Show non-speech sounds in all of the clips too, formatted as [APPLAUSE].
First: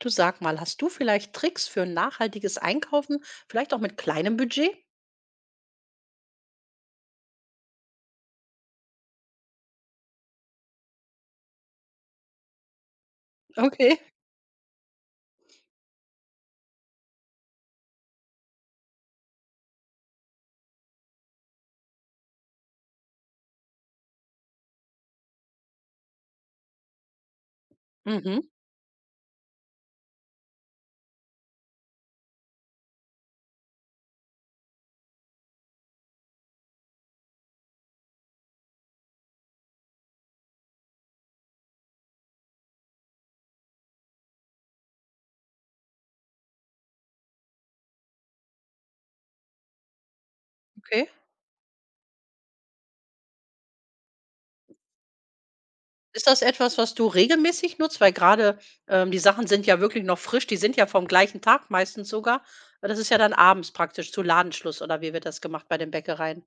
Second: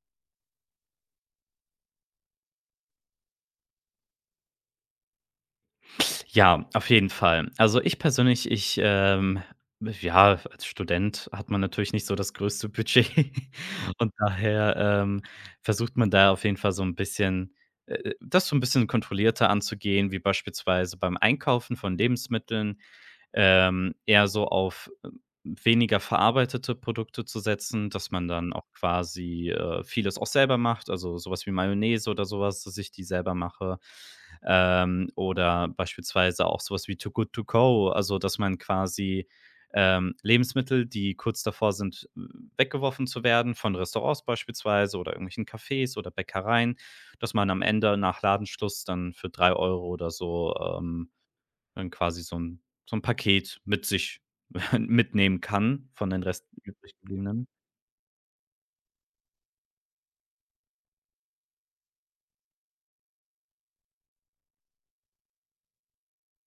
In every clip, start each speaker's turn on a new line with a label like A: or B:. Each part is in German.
A: Du sag mal, hast du vielleicht Tricks für nachhaltiges Einkaufen, vielleicht auch mit kleinem Budget?
B: Ja, auf jeden Fall. Also, ich persönlich, ja, als Student hat man natürlich nicht so das größte Budget [LAUGHS]
A: Okay.
B: und daher, versucht man da auf jeden Fall so ein bisschen das so ein bisschen kontrollierter anzugehen, wie beispielsweise beim Einkaufen von Lebensmitteln, eher so auf weniger verarbeitete Produkte zu setzen, dass man
A: Mhm,
B: dann auch quasi, vieles auch selber macht, also sowas wie Mayonnaise oder sowas, dass ich die selber mache. Oder beispielsweise auch sowas wie Too Good To Go, also dass man quasi, Lebensmittel, die kurz davor sind, weggeworfen zu werden, von Restaurants beispielsweise oder irgendwelchen Cafés oder Bäckereien, dass man am Ende nach Ladenschluss dann für 3 Euro oder so,
A: okay.
B: dann quasi so ein Paket mit sich [LAUGHS] mitnehmen kann von den
A: Ist das
B: rest
A: etwas,
B: übrig
A: was du
B: gebliebenen.
A: regelmäßig nutzt? Weil gerade die Sachen sind ja wirklich noch frisch, die sind ja vom gleichen Tag meistens sogar. Das ist ja dann abends praktisch zu Ladenschluss oder wie wird das gemacht bei den Bäckereien?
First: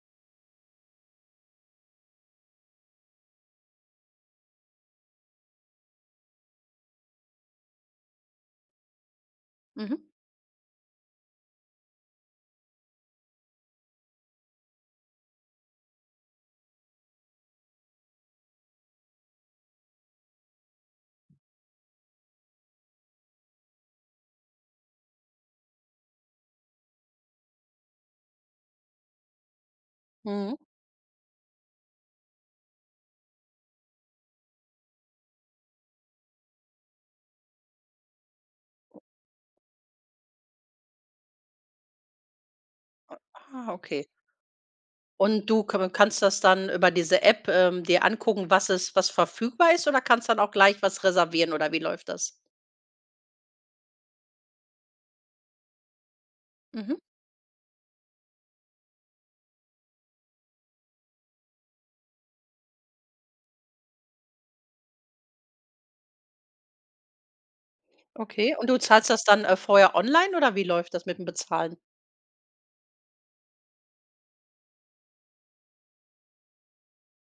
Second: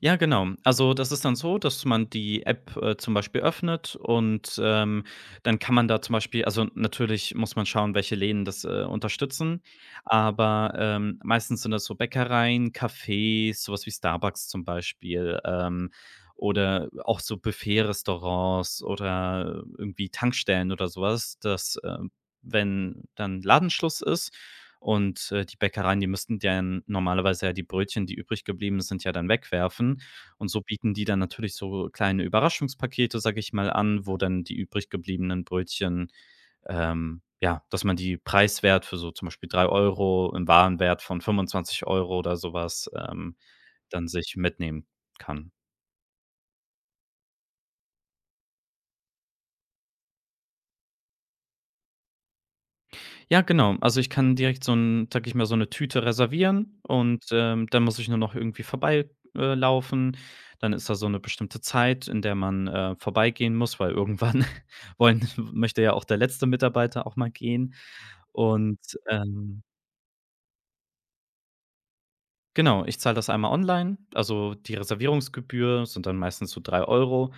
B: Ja, genau. Also, das ist dann so, dass man die App, zum Beispiel öffnet und, dann kann man da zum Beispiel also, natürlich muss man schauen, welche Läden das, unterstützen,
A: Mhm.
B: aber, meistens sind das so Bäckereien, Cafés, sowas wie Starbucks zum Beispiel, oder auch so Buffet-Restaurants oder irgendwie Tankstellen oder sowas, was, dass, wenn dann Ladenschluss ist, und, die Bäckereien, die müssten dann normalerweise ja die Brötchen, die übrig geblieben sind, ja dann wegwerfen. Und
A: Mhm.
B: so bieten die dann natürlich so kleine Überraschungspakete, sage ich mal, an, wo dann die übrig gebliebenen Brötchen, ja, dass man die preiswert für so zum Beispiel 3 Euro im Warenwert von 25 Euro oder sowas,
A: Ah, okay.
B: dann sich mitnehmen
A: Und
B: kann.
A: du ka kannst das dann über diese App, dir angucken, was verfügbar ist oder kannst dann auch gleich was reservieren oder wie läuft das?
B: Ja, genau. Also, ich kann direkt so ein, sag ich mal, so eine Tüte reservieren
A: Mhm.
B: und, dann muss ich nur noch irgendwie vorbeilaufen. Laufen. Dann ist da so eine bestimmte Zeit, in der man, vorbeigehen muss, weil irgendwann [LAUGHS] wollen [LAUGHS] möchte ja auch der letzte Mitarbeiter auch mal gehen.
A: Okay, und du
B: Und,
A: zahlst das dann,
B: ähm,
A: vorher online oder wie läuft das mit dem Bezahlen?
B: genau, ich zahle das einmal online. Also, die Reservierungsgebühr sind dann meistens so 3 Euro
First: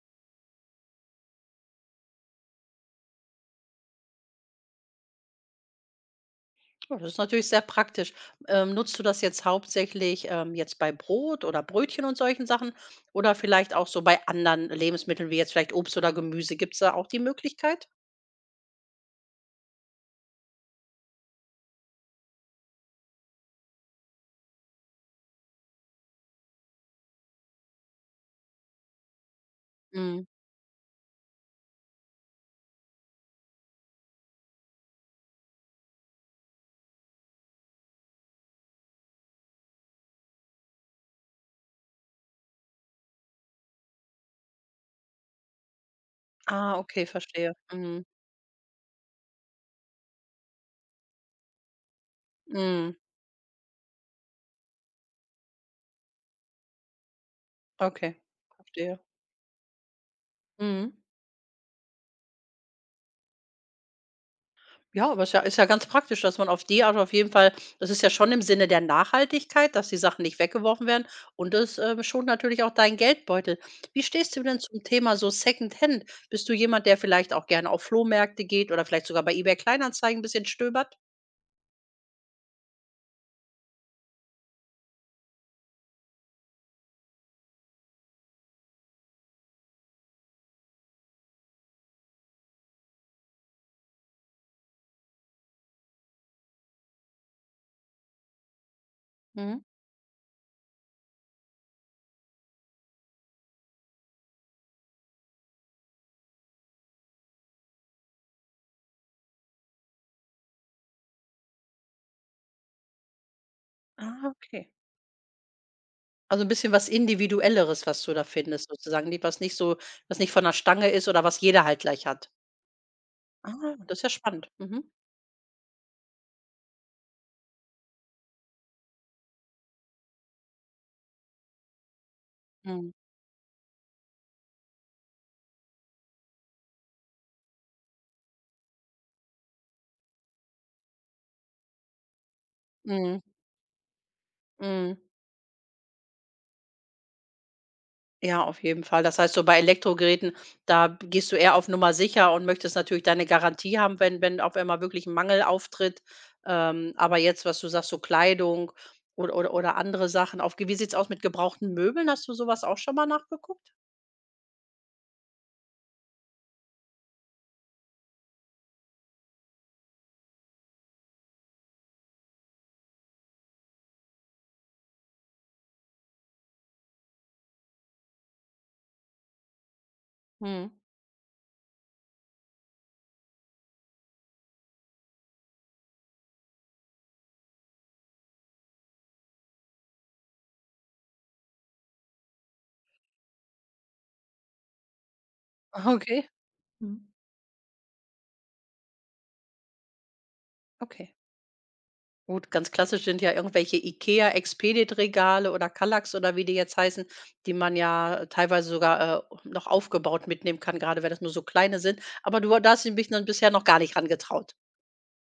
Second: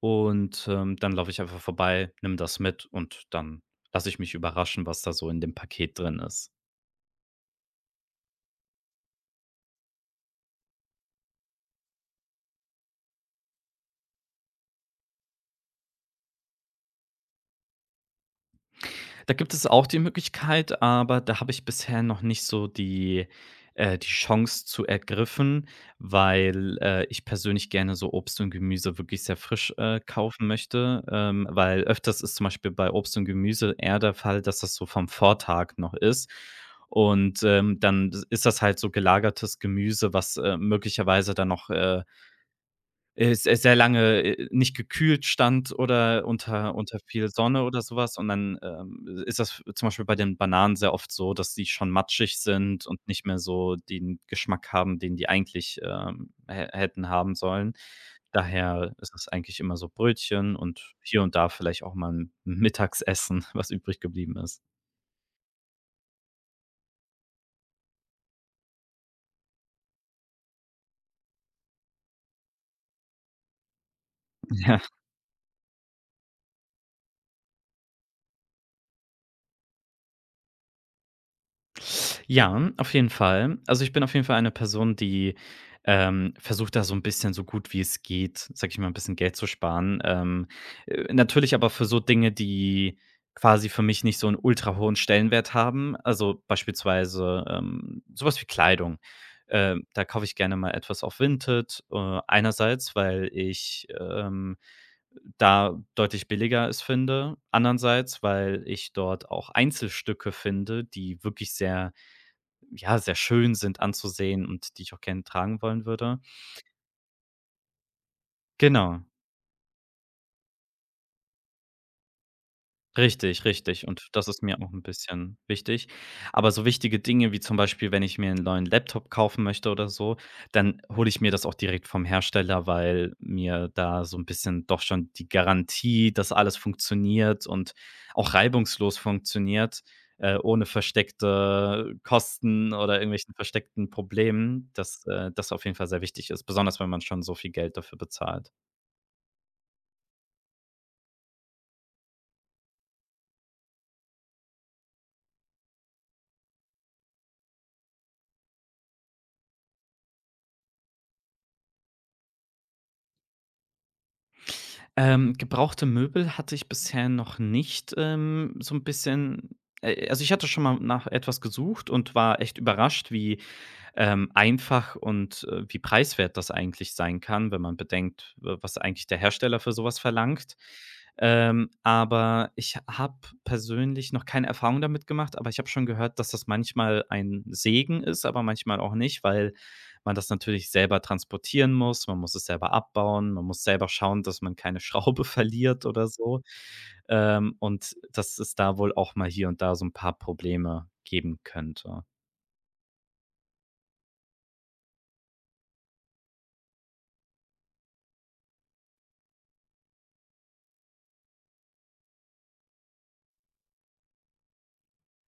B: und, dann laufe ich einfach vorbei, nehme das mit und dann lasse ich mich überraschen, was da so in dem Paket drin ist.
A: Ja, das ist natürlich sehr praktisch. Nutzt du das jetzt hauptsächlich, jetzt bei Brot oder Brötchen und solchen Sachen oder vielleicht auch so bei anderen Lebensmitteln wie jetzt vielleicht Obst oder Gemüse? Gibt's da auch die Möglichkeit?
B: Da gibt es auch die Möglichkeit, aber da habe ich bisher noch nicht so die Chance zu ergriffen, weil, ich persönlich gerne so Obst und Gemüse wirklich sehr frisch,
A: Mhm.
B: kaufen möchte, weil öfters ist zum Beispiel bei Obst und Gemüse eher der Fall, dass das so vom Vortag noch ist. Und, dann ist das halt so gelagertes Gemüse, was, möglicherweise dann noch, se sehr lange, nicht gekühlt stand oder unter
A: Ah,
B: unter
A: okay,
B: viel
A: verstehe.
B: Sonne oder
A: Mhm.
B: sowas. Und dann, ist das zum Beispiel bei den Bananen sehr oft so, dass die schon matschig sind
A: Mhm.
B: und nicht mehr so den Geschmack haben, den die eigentlich, hä hätten haben sollen.
A: Okay,
B: Daher
A: verstehe.
B: ist es eigentlich immer so Brötchen
A: Mhm.
B: und hier und da vielleicht auch mal 'n Mittagsessen, [LAUGHS] was übrig geblieben ist.
A: Ja, aber ist ja ganz praktisch, dass man auf die Art auf jeden Fall, das ist ja schon im Sinne der Nachhaltigkeit, dass die Sachen nicht weggeworfen werden und das, schont natürlich auch deinen Geldbeutel. Wie stehst du denn zum
B: [LAUGHS]
A: Thema so Secondhand? Bist du jemand, der vielleicht auch gerne auf Flohmärkte geht oder vielleicht sogar bei eBay Kleinanzeigen 'n bisschen stöbert?
B: Ja, auf jeden Fall. Also, ich bin auf jeden Fall eine Person, die, versucht da so ein bisschen so gut wie es geht, sage ich mal, ein bisschen Geld zu sparen. Natürlich aber für so Dinge, die quasi für mich nicht so 'n ultra hohen Stellenwert haben. Also, beispielsweise, so wie Kleidung.
A: Mhm.
B: Da kaufe ich gerne mal etwas auf Vinted, einerseits, weil ich, da deutlich billiger es finde, andererseits, weil ich dort auch Einzelstücke finde, die wirklich sehr, ja, sehr schön sind
A: Ah,
B: anzusehen
A: okay.
B: und die ich auch gerne tragen wollen würde.
A: Also ein bisschen was Individuelleres, was du da findest
B: Genau.
A: sozusagen, nicht was nicht so, was nicht von der Stange ist oder was jeder halt gleich hat.
B: Richtig,
A: Ah,
B: richtig.
A: das ist
B: Und
A: ja
B: das ist
A: spannend.
B: mir auch ein
A: Mhm.
B: bisschen wichtig. Aber so wichtige Dinge wie zum Beispiel, wenn ich mir einen neuen Laptop kaufen möchte oder so, dann hole ich mir das auch direkt vom Hersteller,
A: Mhm.
B: weil mir da so ein bisschen doch schon die Garantie, dass alles funktioniert und auch reibungslos funktioniert, ohne versteckte Kosten oder
A: Mhm.
B: irgendwelchen versteckten Problemen,
A: Mhm.
B: dass, das auf jeden Fall sehr wichtig ist, besonders wenn man schon so viel Geld dafür
A: Ja,
B: bezahlt.
A: auf jeden Fall. Das heißt, so bei Elektrogeräten, da b gehst du eher auf Nummer sicher und möchtest natürlich deine Garantie haben, wenn auf einmal wirklich 'n Mangel auftritt. Aber jetzt, was du sagst, so Kleidung oder andere Sachen, auf Ge wie sieht's aus mit gebrauchten Möbeln? Hast du sowas auch schon mal nachgeguckt?
B: Gebrauchte Möbel hatte ich bisher noch nicht, so ein bisschen also, ich hatte schon mal nach etwas gesucht und war echt überrascht, wie einfach und, wie preiswert das eigentlich sein kann, wenn man bedenkt, w was eigentlich der Hersteller für so was verlangt.
A: Mhm.
B: Aber ich habe persönlich noch keine Erfahrung damit gemacht, aber ich habe schon gehört, dass das manchmal ein Segen ist, aber manchmal auch nicht, weil man das natürlich selber transportieren muss, man muss es selber abbauen, man muss selber schauen, dass man keine Schraube [LAUGHS] verliert oder
A: Okay.
B: so.
A: Mhm.
B: Und dass es da wohl auch mal hier und da so ein paar Probleme
A: Okay.
B: geben könnte.
A: Gut, ganz klassisch sind ja irgendwelche IKEA Expedit Regale oder Kallax oder wie die jetzt heißen, die man ja teilweise sogar, noch aufgebaut mitnehmen kann, gerade wenn das nur so kleine sind. Aber du, da hast dich bisher noch gar nicht rangetraut.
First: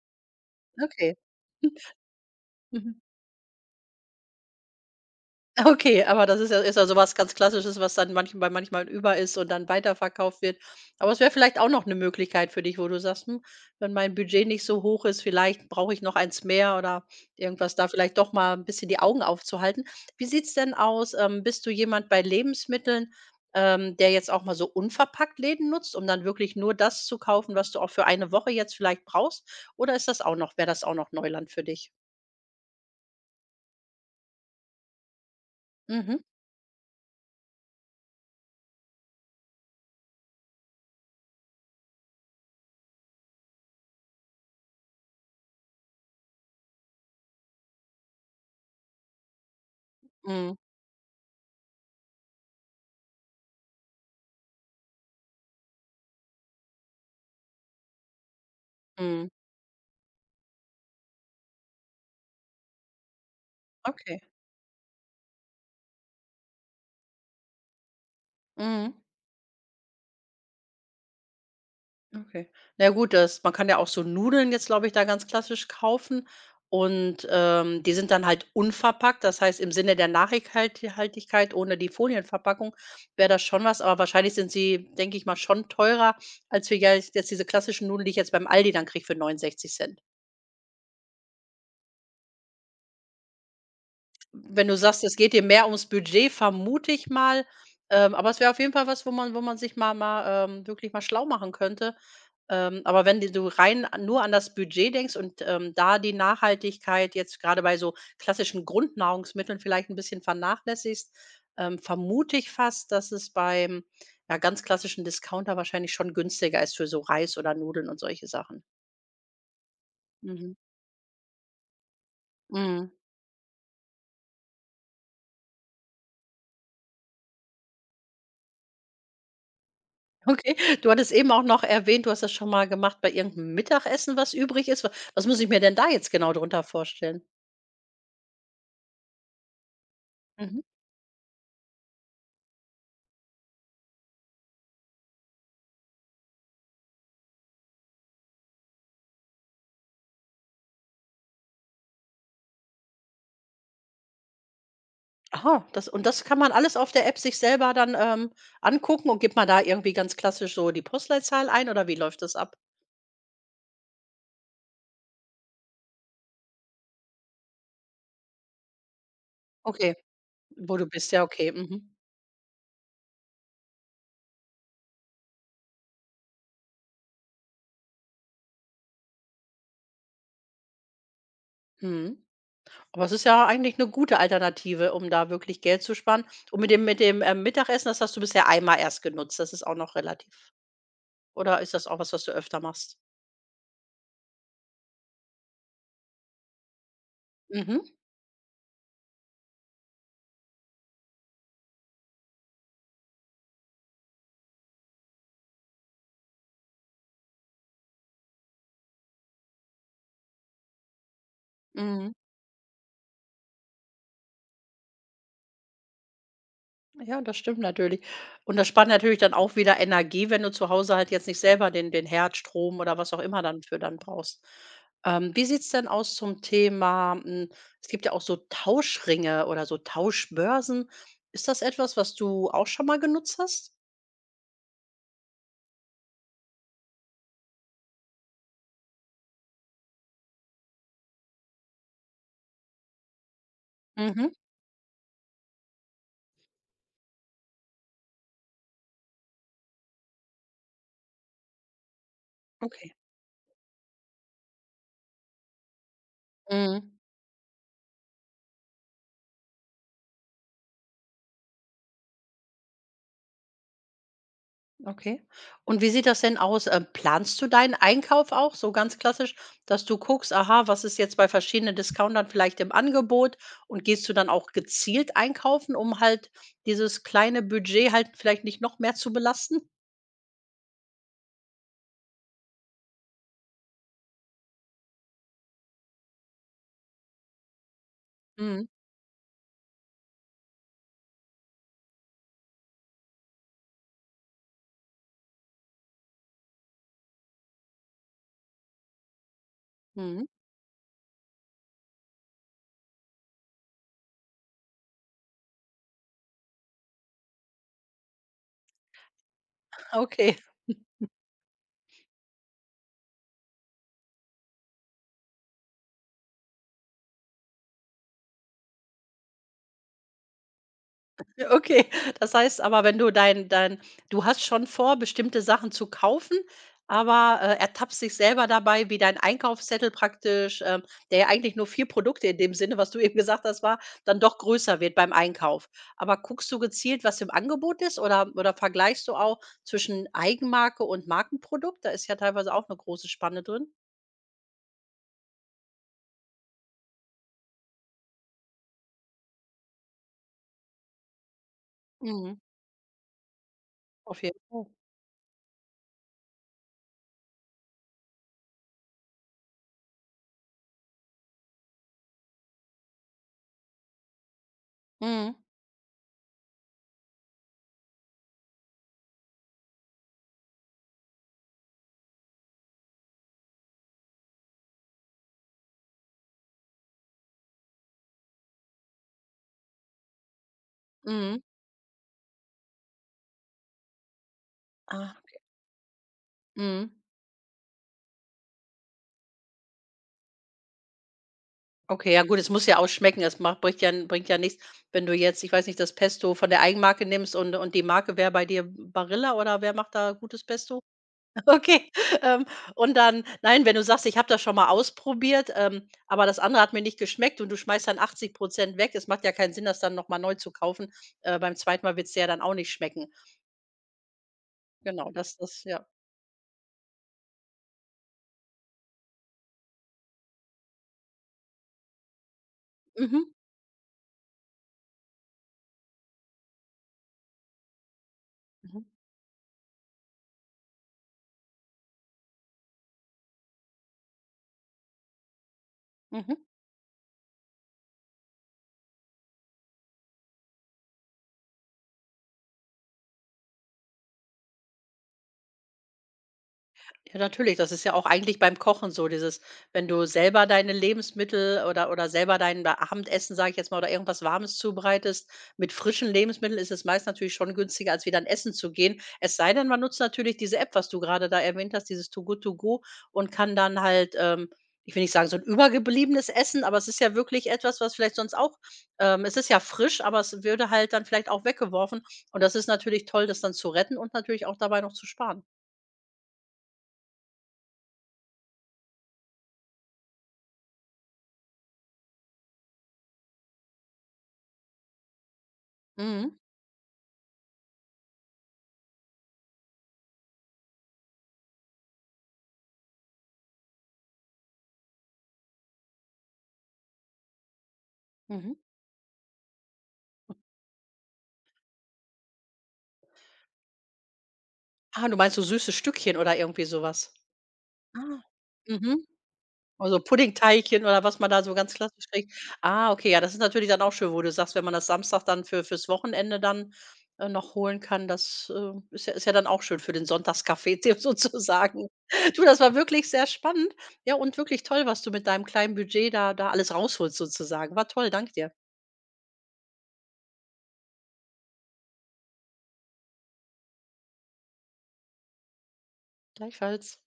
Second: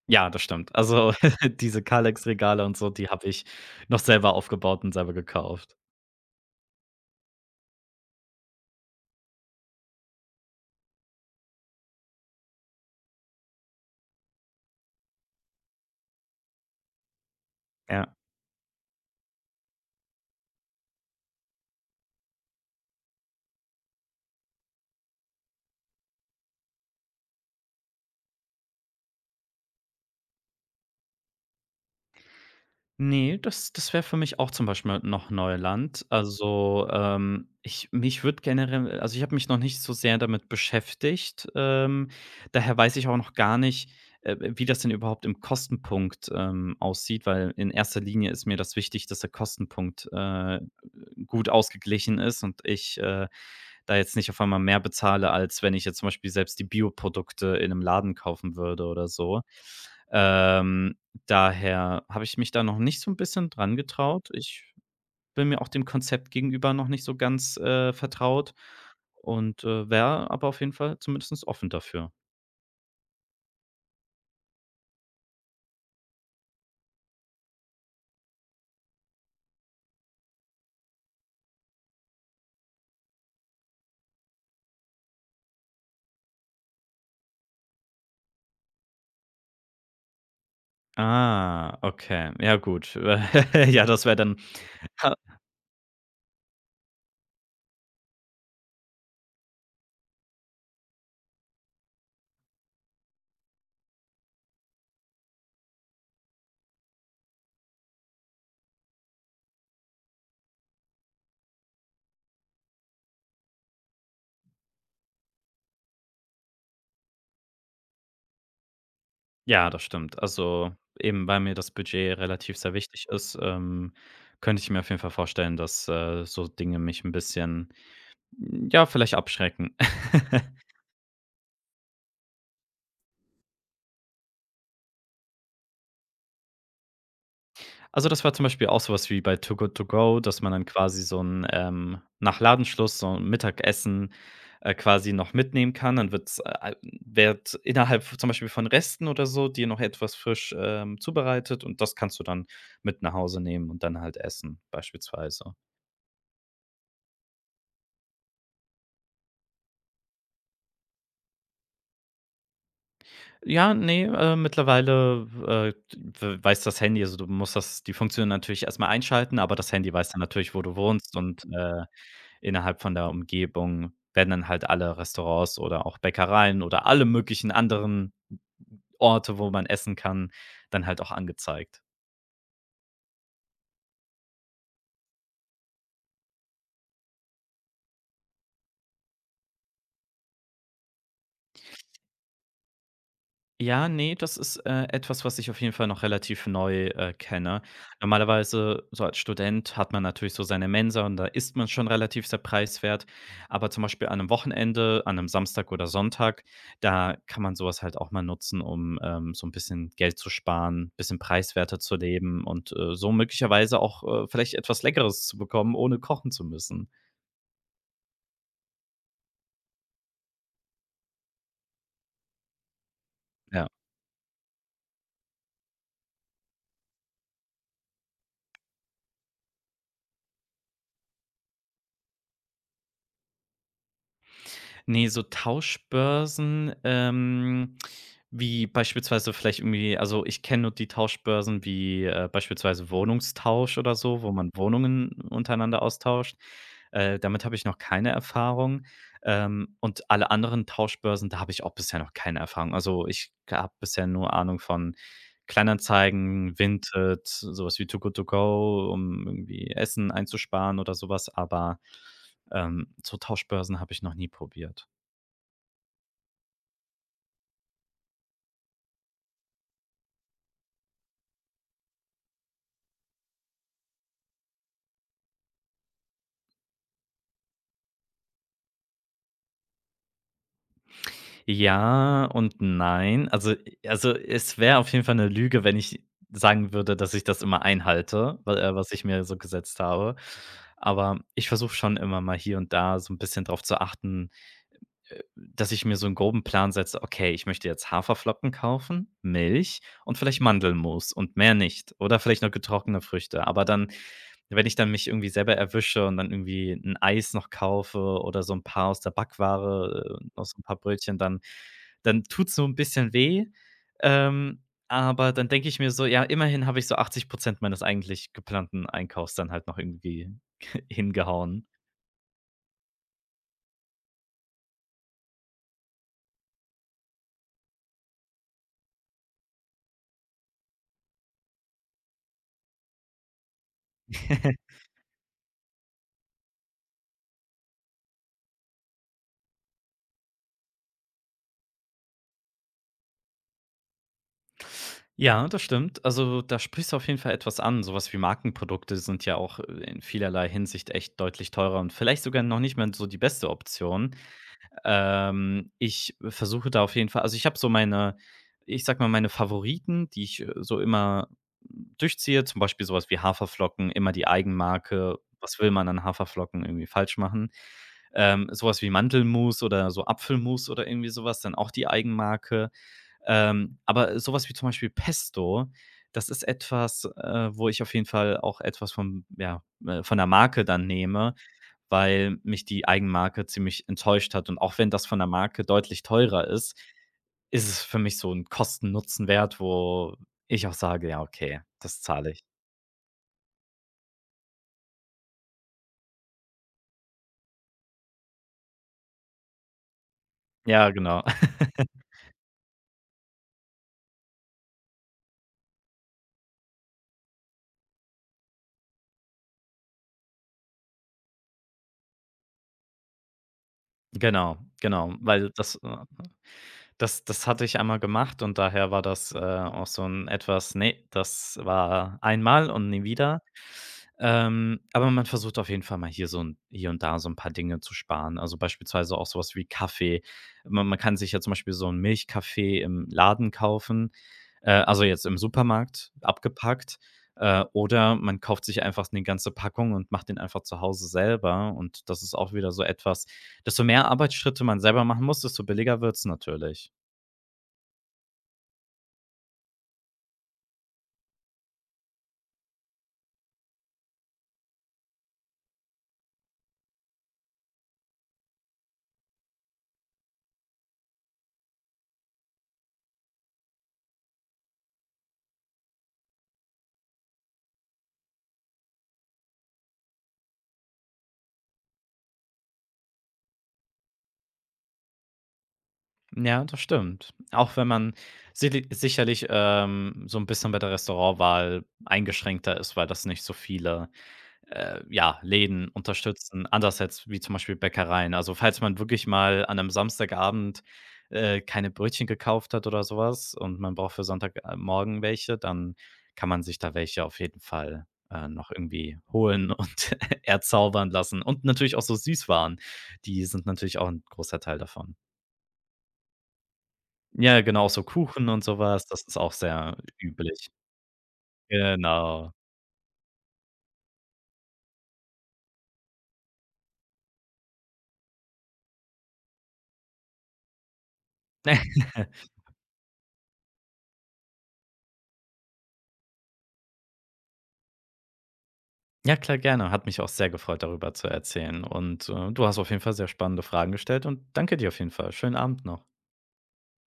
B: Ja, das stimmt. Also,
A: Okay.
B: [LAUGHS] diese Kallax-Regale und so, die
A: [LAUGHS]
B: habe ich noch selber aufgebaut und selber gekauft.
A: Okay, aber das ist ja sowas ganz Klassisches, was dann manchmal über ist und dann weiterverkauft wird. Aber es wäre vielleicht auch noch eine Möglichkeit für dich, wo du sagst: „Hm, wenn mein Budget nicht so hoch ist, vielleicht brauche ich noch eins mehr oder irgendwas, da
B: Ja.
A: vielleicht doch mal ein bisschen die Augen aufzuhalten." Wie sieht's denn aus? Bist du jemand bei Lebensmitteln, der jetzt auch mal so unverpackt Läden nutzt, um dann wirklich nur das zu kaufen, was du auch für eine Woche jetzt vielleicht brauchst? Oder ist das auch noch wäre das auch noch Neuland für dich?
B: Ne, das wäre für mich auch zum Beispiel noch Neuland.
A: Mhm.
B: Also, ich mich würde generell also, ich habe mich noch nicht so sehr damit beschäftigt. Daher weiß ich auch noch gar nicht, wie das denn überhaupt im Kostenpunkt, aussieht, weil in erster Linie ist mir das wichtig, dass der Kostenpunkt,
A: Mhm.
B: gut ausgeglichen ist und ich, da jetzt nicht auf einmal mehr bezahle, als wenn ich jetzt zum Beispiel selbst die Bioprodukte in einem Laden kaufen würde oder
A: Mhm.
B: so. Ähm. Daher habe ich mich da noch nicht so ein bisschen dran
A: Okay.
B: getraut. Ich bin mir auch dem Konzept gegenüber noch nicht so ganz, vertraut
A: Mhm.
B: und, wäre aber auf jeden Fall zumindest offen dafür.
A: Okay. Na ja gut, das man kann ja auch so Nudeln jetzt, glaube ich, da ganz klassisch kaufen und, die sind dann halt unverpackt. Das heißt, im Sinne der Nachhaltigkeit ohne die Folienverpackung wäre das schon was, aber wahrscheinlich sind sie, denke ich mal, schon teurer als wir ja jetzt diese klassischen Nudeln, die ich jetzt beim Aldi dann kriege für 69 Cent.
B: Ah, okay. Ja gut. [LAUGHS] Ja, das wäre dann
A: Wenn du sagst,
B: ha
A: es geht dir mehr ums Budget, vermute ich mal. Aber es wäre auf jeden Fall was, wo man sich mal, wirklich mal schlau machen könnte. Aber wenn d du rein an nur an das Budget denkst und, da die Nachhaltigkeit jetzt gerade bei so klassischen Grundnahrungsmitteln vielleicht ein bisschen vernachlässigst, vermute ich fast, dass es beim, ja, ganz klassischen Discounter wahrscheinlich schon günstiger ist für so Reis oder Nudeln und solche Sachen.
B: ja, das stimmt.
A: Mhm.
B: Also, eben weil mir das Budget relativ sehr
A: Mhm.
B: wichtig ist, könnte ich mir auf jeden Fall vorstellen, dass, so Dinge mich ein bisschen, ja, vielleicht abschrecken. [LAUGHS]
A: Okay, du hattest eben auch noch erwähnt, du hast das schon mal gemacht bei irgendeinem Mittagessen, was übrig ist. Wa was muss ich mir denn da jetzt genau drunter vorstellen?
B: Also, das war zum Beispiel auch sowas wie bei Too Good To Go, dass man
A: Mhm.
B: dann quasi so 'n, nach Ladenschluss so ein Mittagessen, quasi noch mitnehmen kann. Dann wird innerhalb zum Beispiel von Resten oder so dir noch etwas frisch, zubereitet und das kannst du dann mit nach Hause nehmen und dann halt essen beispielsweise.
A: Aha, das kann man alles auf der App sich selber dann, angucken, und gibt man da irgendwie ganz klassisch so die Postleitzahl ein oder wie läuft das ab?
B: Ja, nee, mittlerweile, w weiß das Handy, also, du musst das die Funktion natürlich erstmal einschalten, aber das Handy
A: Okay,
B: weiß dann natürlich, wo du
A: wo du bist,
B: wohnst
A: ja,
B: und,
A: okay. Mhm.
B: innerhalb von der Umgebung werden dann halt alle Restaurants oder auch Bäckereien oder alle möglichen anderen Orte, wo man essen kann, dann halt auch angezeigt.
A: Mhm. Aber es ist ja eigentlich eine gute Alternative, um da wirklich Geld zu sparen. Und mit dem, Mittagessen, das hast du bisher einmal erst genutzt. Das ist auch noch relativ, oder ist das auch was, was du öfter machst?
B: Ja, nee, das ist, etwas, was ich auf jeden Fall noch relativ neu, kenne.
A: Mhm.
B: Normalerweise, so als Student, hat man natürlich so seine Mensa und da isst man schon relativ sehr preiswert. Aber zum Beispiel an einem Wochenende, an einem Samstag oder Sonntag, da kann man sowas halt auch mal nutzen, um, so ein bisschen Geld zu sparen, bisschen preiswerter zu
A: Mhm.
B: leben und, so möglicherweise auch, vielleicht etwas Leckeres zu bekommen, ohne kochen zu müssen.
A: Ja, das stimmt natürlich. Und das spart natürlich dann auch wieder Energie, wenn du zu Hause halt jetzt nicht selber den Herd, Strom oder was auch immer
B: Ja.
A: dann brauchst. Wie sieht's denn aus zum Thema es gibt ja auch so Tauschringe oder so Tauschbörsen. Ist das etwas, was du auch schon mal genutzt hast?
B: Ne, so Tauschbörsen, wie beispielsweise vielleicht irgendwie, also, ich kenne nur die Tauschbörsen wie, beispielsweise Wohnungstausch oder so,
A: Mhm,
B: wo man Wohnungen untereinander austauscht. Damit habe ich noch keine Erfahrung. Und alle anderen Tauschbörsen, da habe ich auch bisher noch keine Erfahrung.
A: okay.
B: Also, ich habe bisher nur Ahnung von Kleinanzeigen,
A: Mhm.
B: Vinted, sowas wie Too Good To Go, um irgendwie Essen einzusparen oder sowas, aber, so Tauschbörsen habe ich noch nie probiert.
A: Okay. Und wie sieht das denn aus? Planst du deinen Einkauf auch so ganz klassisch, dass du guckst, aha, was ist jetzt bei verschiedenen Discountern vielleicht im Angebot, und gehst du dann auch gezielt einkaufen, um halt dieses kleine Budget halt vielleicht nicht noch mehr zu belasten?
B: Ja und nein. Also, es wäre auf jeden Fall eine Lüge, wenn ich sagen würde, dass ich das immer einhalte, wa
A: Mhm.
B: was ich mir so gesetzt habe. Aber ich versuche schon immer mal hier und da so ein bisschen drauf zu achten, dass ich mir so einen groben Plan setze: „Okay, ich möchte jetzt Haferflocken kaufen, Milch und
A: Mhm.
B: vielleicht Mandelmus und mehr nicht oder vielleicht noch getrocknete Früchte.“ Aber dann, wenn ich dann mich irgendwie selber erwische und dann irgendwie ein Eis noch kaufe oder so ein paar aus der Backware,
A: Okay.
B: noch so ein paar Brötchen, dann tut's so ein bisschen weh. Ähm, aber dann denke ich mir so: „Ja, immerhin habe ich so 80% meines eigentlich geplanten Einkaufs dann halt noch irgendwie [LAUGHS] hingehauen.“
A: Okay, das heißt aber, wenn du dein dein du hast schon vor, bestimmte Sachen zu kaufen, aber, ertappst dich selber dabei, wie dein Einkaufszettel praktisch, der ja eigentlich nur 4 Produkte in dem Sinne, was du eben gesagt hast, war, dann doch
B: [LAUGHS]
A: größer wird beim Einkauf. Aber guckst du gezielt, was im Angebot ist, oder vergleichst du auch zwischen Eigenmarke und Markenprodukt? Da ist ja teilweise auch eine große Spanne drin.
B: Ja, das stimmt. Also, da sprichst du auf jeden Fall etwas an. Sowas wie Markenprodukte sind ja auch, in vielerlei Hinsicht echt deutlich teurer und vielleicht
A: Mhm,
B: sogar noch nicht mal so die beste Option.
A: auf jeden Fall.
B: Ich versuche da auf jeden Fall, also, ich habe so meine, ich sag mal, meine Favoriten, die ich, so immer durchziehe, zum Beispiel sowas wie Haferflocken, immer die Eigenmarke.
A: Mhm,
B: Was will man an Haferflocken irgendwie falsch machen? So wie Mandelmus oder so Apfelmus oder irgendwie sowas, dann auch die Eigenmarke. Aber sowas wie zum Beispiel Pesto, das ist etwas, wo ich auf jeden Fall auch etwas vom ja, von der Marke dann nehme,
A: mhm.
B: weil mich die Eigenmarke ziemlich enttäuscht hat. Und auch wenn das von
A: Ah,
B: der Marke deutlich teurer ist,
A: mhm.
B: ist es für mich so ein Kosten-Nutzen-Wert, wo ich auch sage: „Ja, okay, das
A: Okay, ja
B: zahle
A: gut,
B: ich.“
A: es muss ja auch schmecken. Es macht bringt ja nichts, wenn du jetzt, ich weiß nicht, das Pesto von der Eigenmarke nimmst, und die Marke wäre bei dir Barilla oder wer macht da gutes Pesto?
B: Ja, genau.
A: [LAUGHS] Okay,
B: [LAUGHS]
A: ähm, und dann nein, wenn du sagst: „Ich habe das schon mal ausprobiert, aber das andere hat mir nicht geschmeckt", und du schmeißt dann 80% weg. Es macht ja keinen Sinn, das dann noch mal neu zu kaufen. Beim zweiten Mal wird es ja dann auch nicht schmecken.
B: Genau,
A: Genau,
B: genau,
A: das
B: weil
A: ist
B: das.
A: ja.
B: Das hatte ich einmal gemacht und daher war das, auch so ein etwas, ne, das war einmal und nie
A: Mhm.
B: wieder. Aber man versucht auf jeden Fall mal hier und da so ein paar Dinge zu sparen. Also,
A: Mhm.
B: beispielsweise auch sowas wie Kaffee. Man kann sich ja zum Beispiel so 'n Milchkaffee im Laden kaufen, also jetzt im Supermarkt
A: Mhm.
B: abgepackt, oder man kauft sich einfach eine ganze Packung und macht den einfach zu Hause selber, und das ist auch wieder so etwas: desto mehr Arbeitsschritte man selber machen muss, desto billiger wird's natürlich.
A: Ja, natürlich. Das ist ja auch eigentlich beim Kochen so, dieses, wenn du selber deine Lebensmittel oder selber dein Abendessen, sage ich jetzt mal, oder irgendwas Warmes zubereitest, mit frischen Lebensmitteln ist es meist natürlich schon günstiger, als wieder ein Essen zu gehen. Es sei denn, man nutzt natürlich diese App, was du gerade da erwähnt hast, dieses Too Good To Go, und kann dann halt, ich will nicht sagen, so ein übergebliebenes Essen, aber es ist ja wirklich etwas, was vielleicht sonst auch, es ist ja frisch, aber es würde halt dann vielleicht auch weggeworfen. Und das ist natürlich toll, das dann zu retten und natürlich auch dabei noch zu sparen.
B: Ja, das stimmt. Auch wenn man sicherlich, so ein bisschen bei der Restaurantwahl eingeschränkter ist, weil das nicht so viele, ja, Läden
A: Mhm.
B: unterstützen, anders jetzt wie zum Beispiel Bäckereien. Also, falls man wirklich mal an einem Samstagabend, keine Brötchen gekauft hat oder sowas und man braucht für Sonntagmorgen welche, dann kann man sich da welche auf jeden Fall,
A: Mhm.
B: noch irgendwie holen und [LAUGHS] erzaubern lassen. Und natürlich auch so Süßwaren, die sind natürlich auch ein großer Teil
A: Ah,
B: davon.
A: du meinst so süße Stückchen oder irgendwie so was?
B: Ja, genau, so
A: Ah.
B: Kuchen und so was,
A: Mhm.
B: das ist auch sehr
A: Also,
B: üblich.
A: Puddingteigchen oder was man da so ganz klassisch kriegt.
B: Genau.
A: Ah, okay, ja, das ist natürlich dann auch schön, wo du sagst, wenn man das Samstag dann fürs Wochenende dann, noch holen kann, das, ist ja dann auch schön für den Sonntagskaffee [LAUGHS] [UNINTELLIGIBLE] sozusagen. Du,
B: [LAUGHS]
A: das war wirklich sehr spannend, ja, und wirklich toll, was du mit deinem kleinen Budget da alles rausholst sozusagen. War toll, danke dir.
B: Ja, klar, gerne. Hat mich auch sehr gefreut, darüber zu erzählen, und, du hast auf jeden Fall sehr spannende Fragen gestellt und danke dir auf jeden Fall. Schönen Abend noch.
A: Gleichfalls.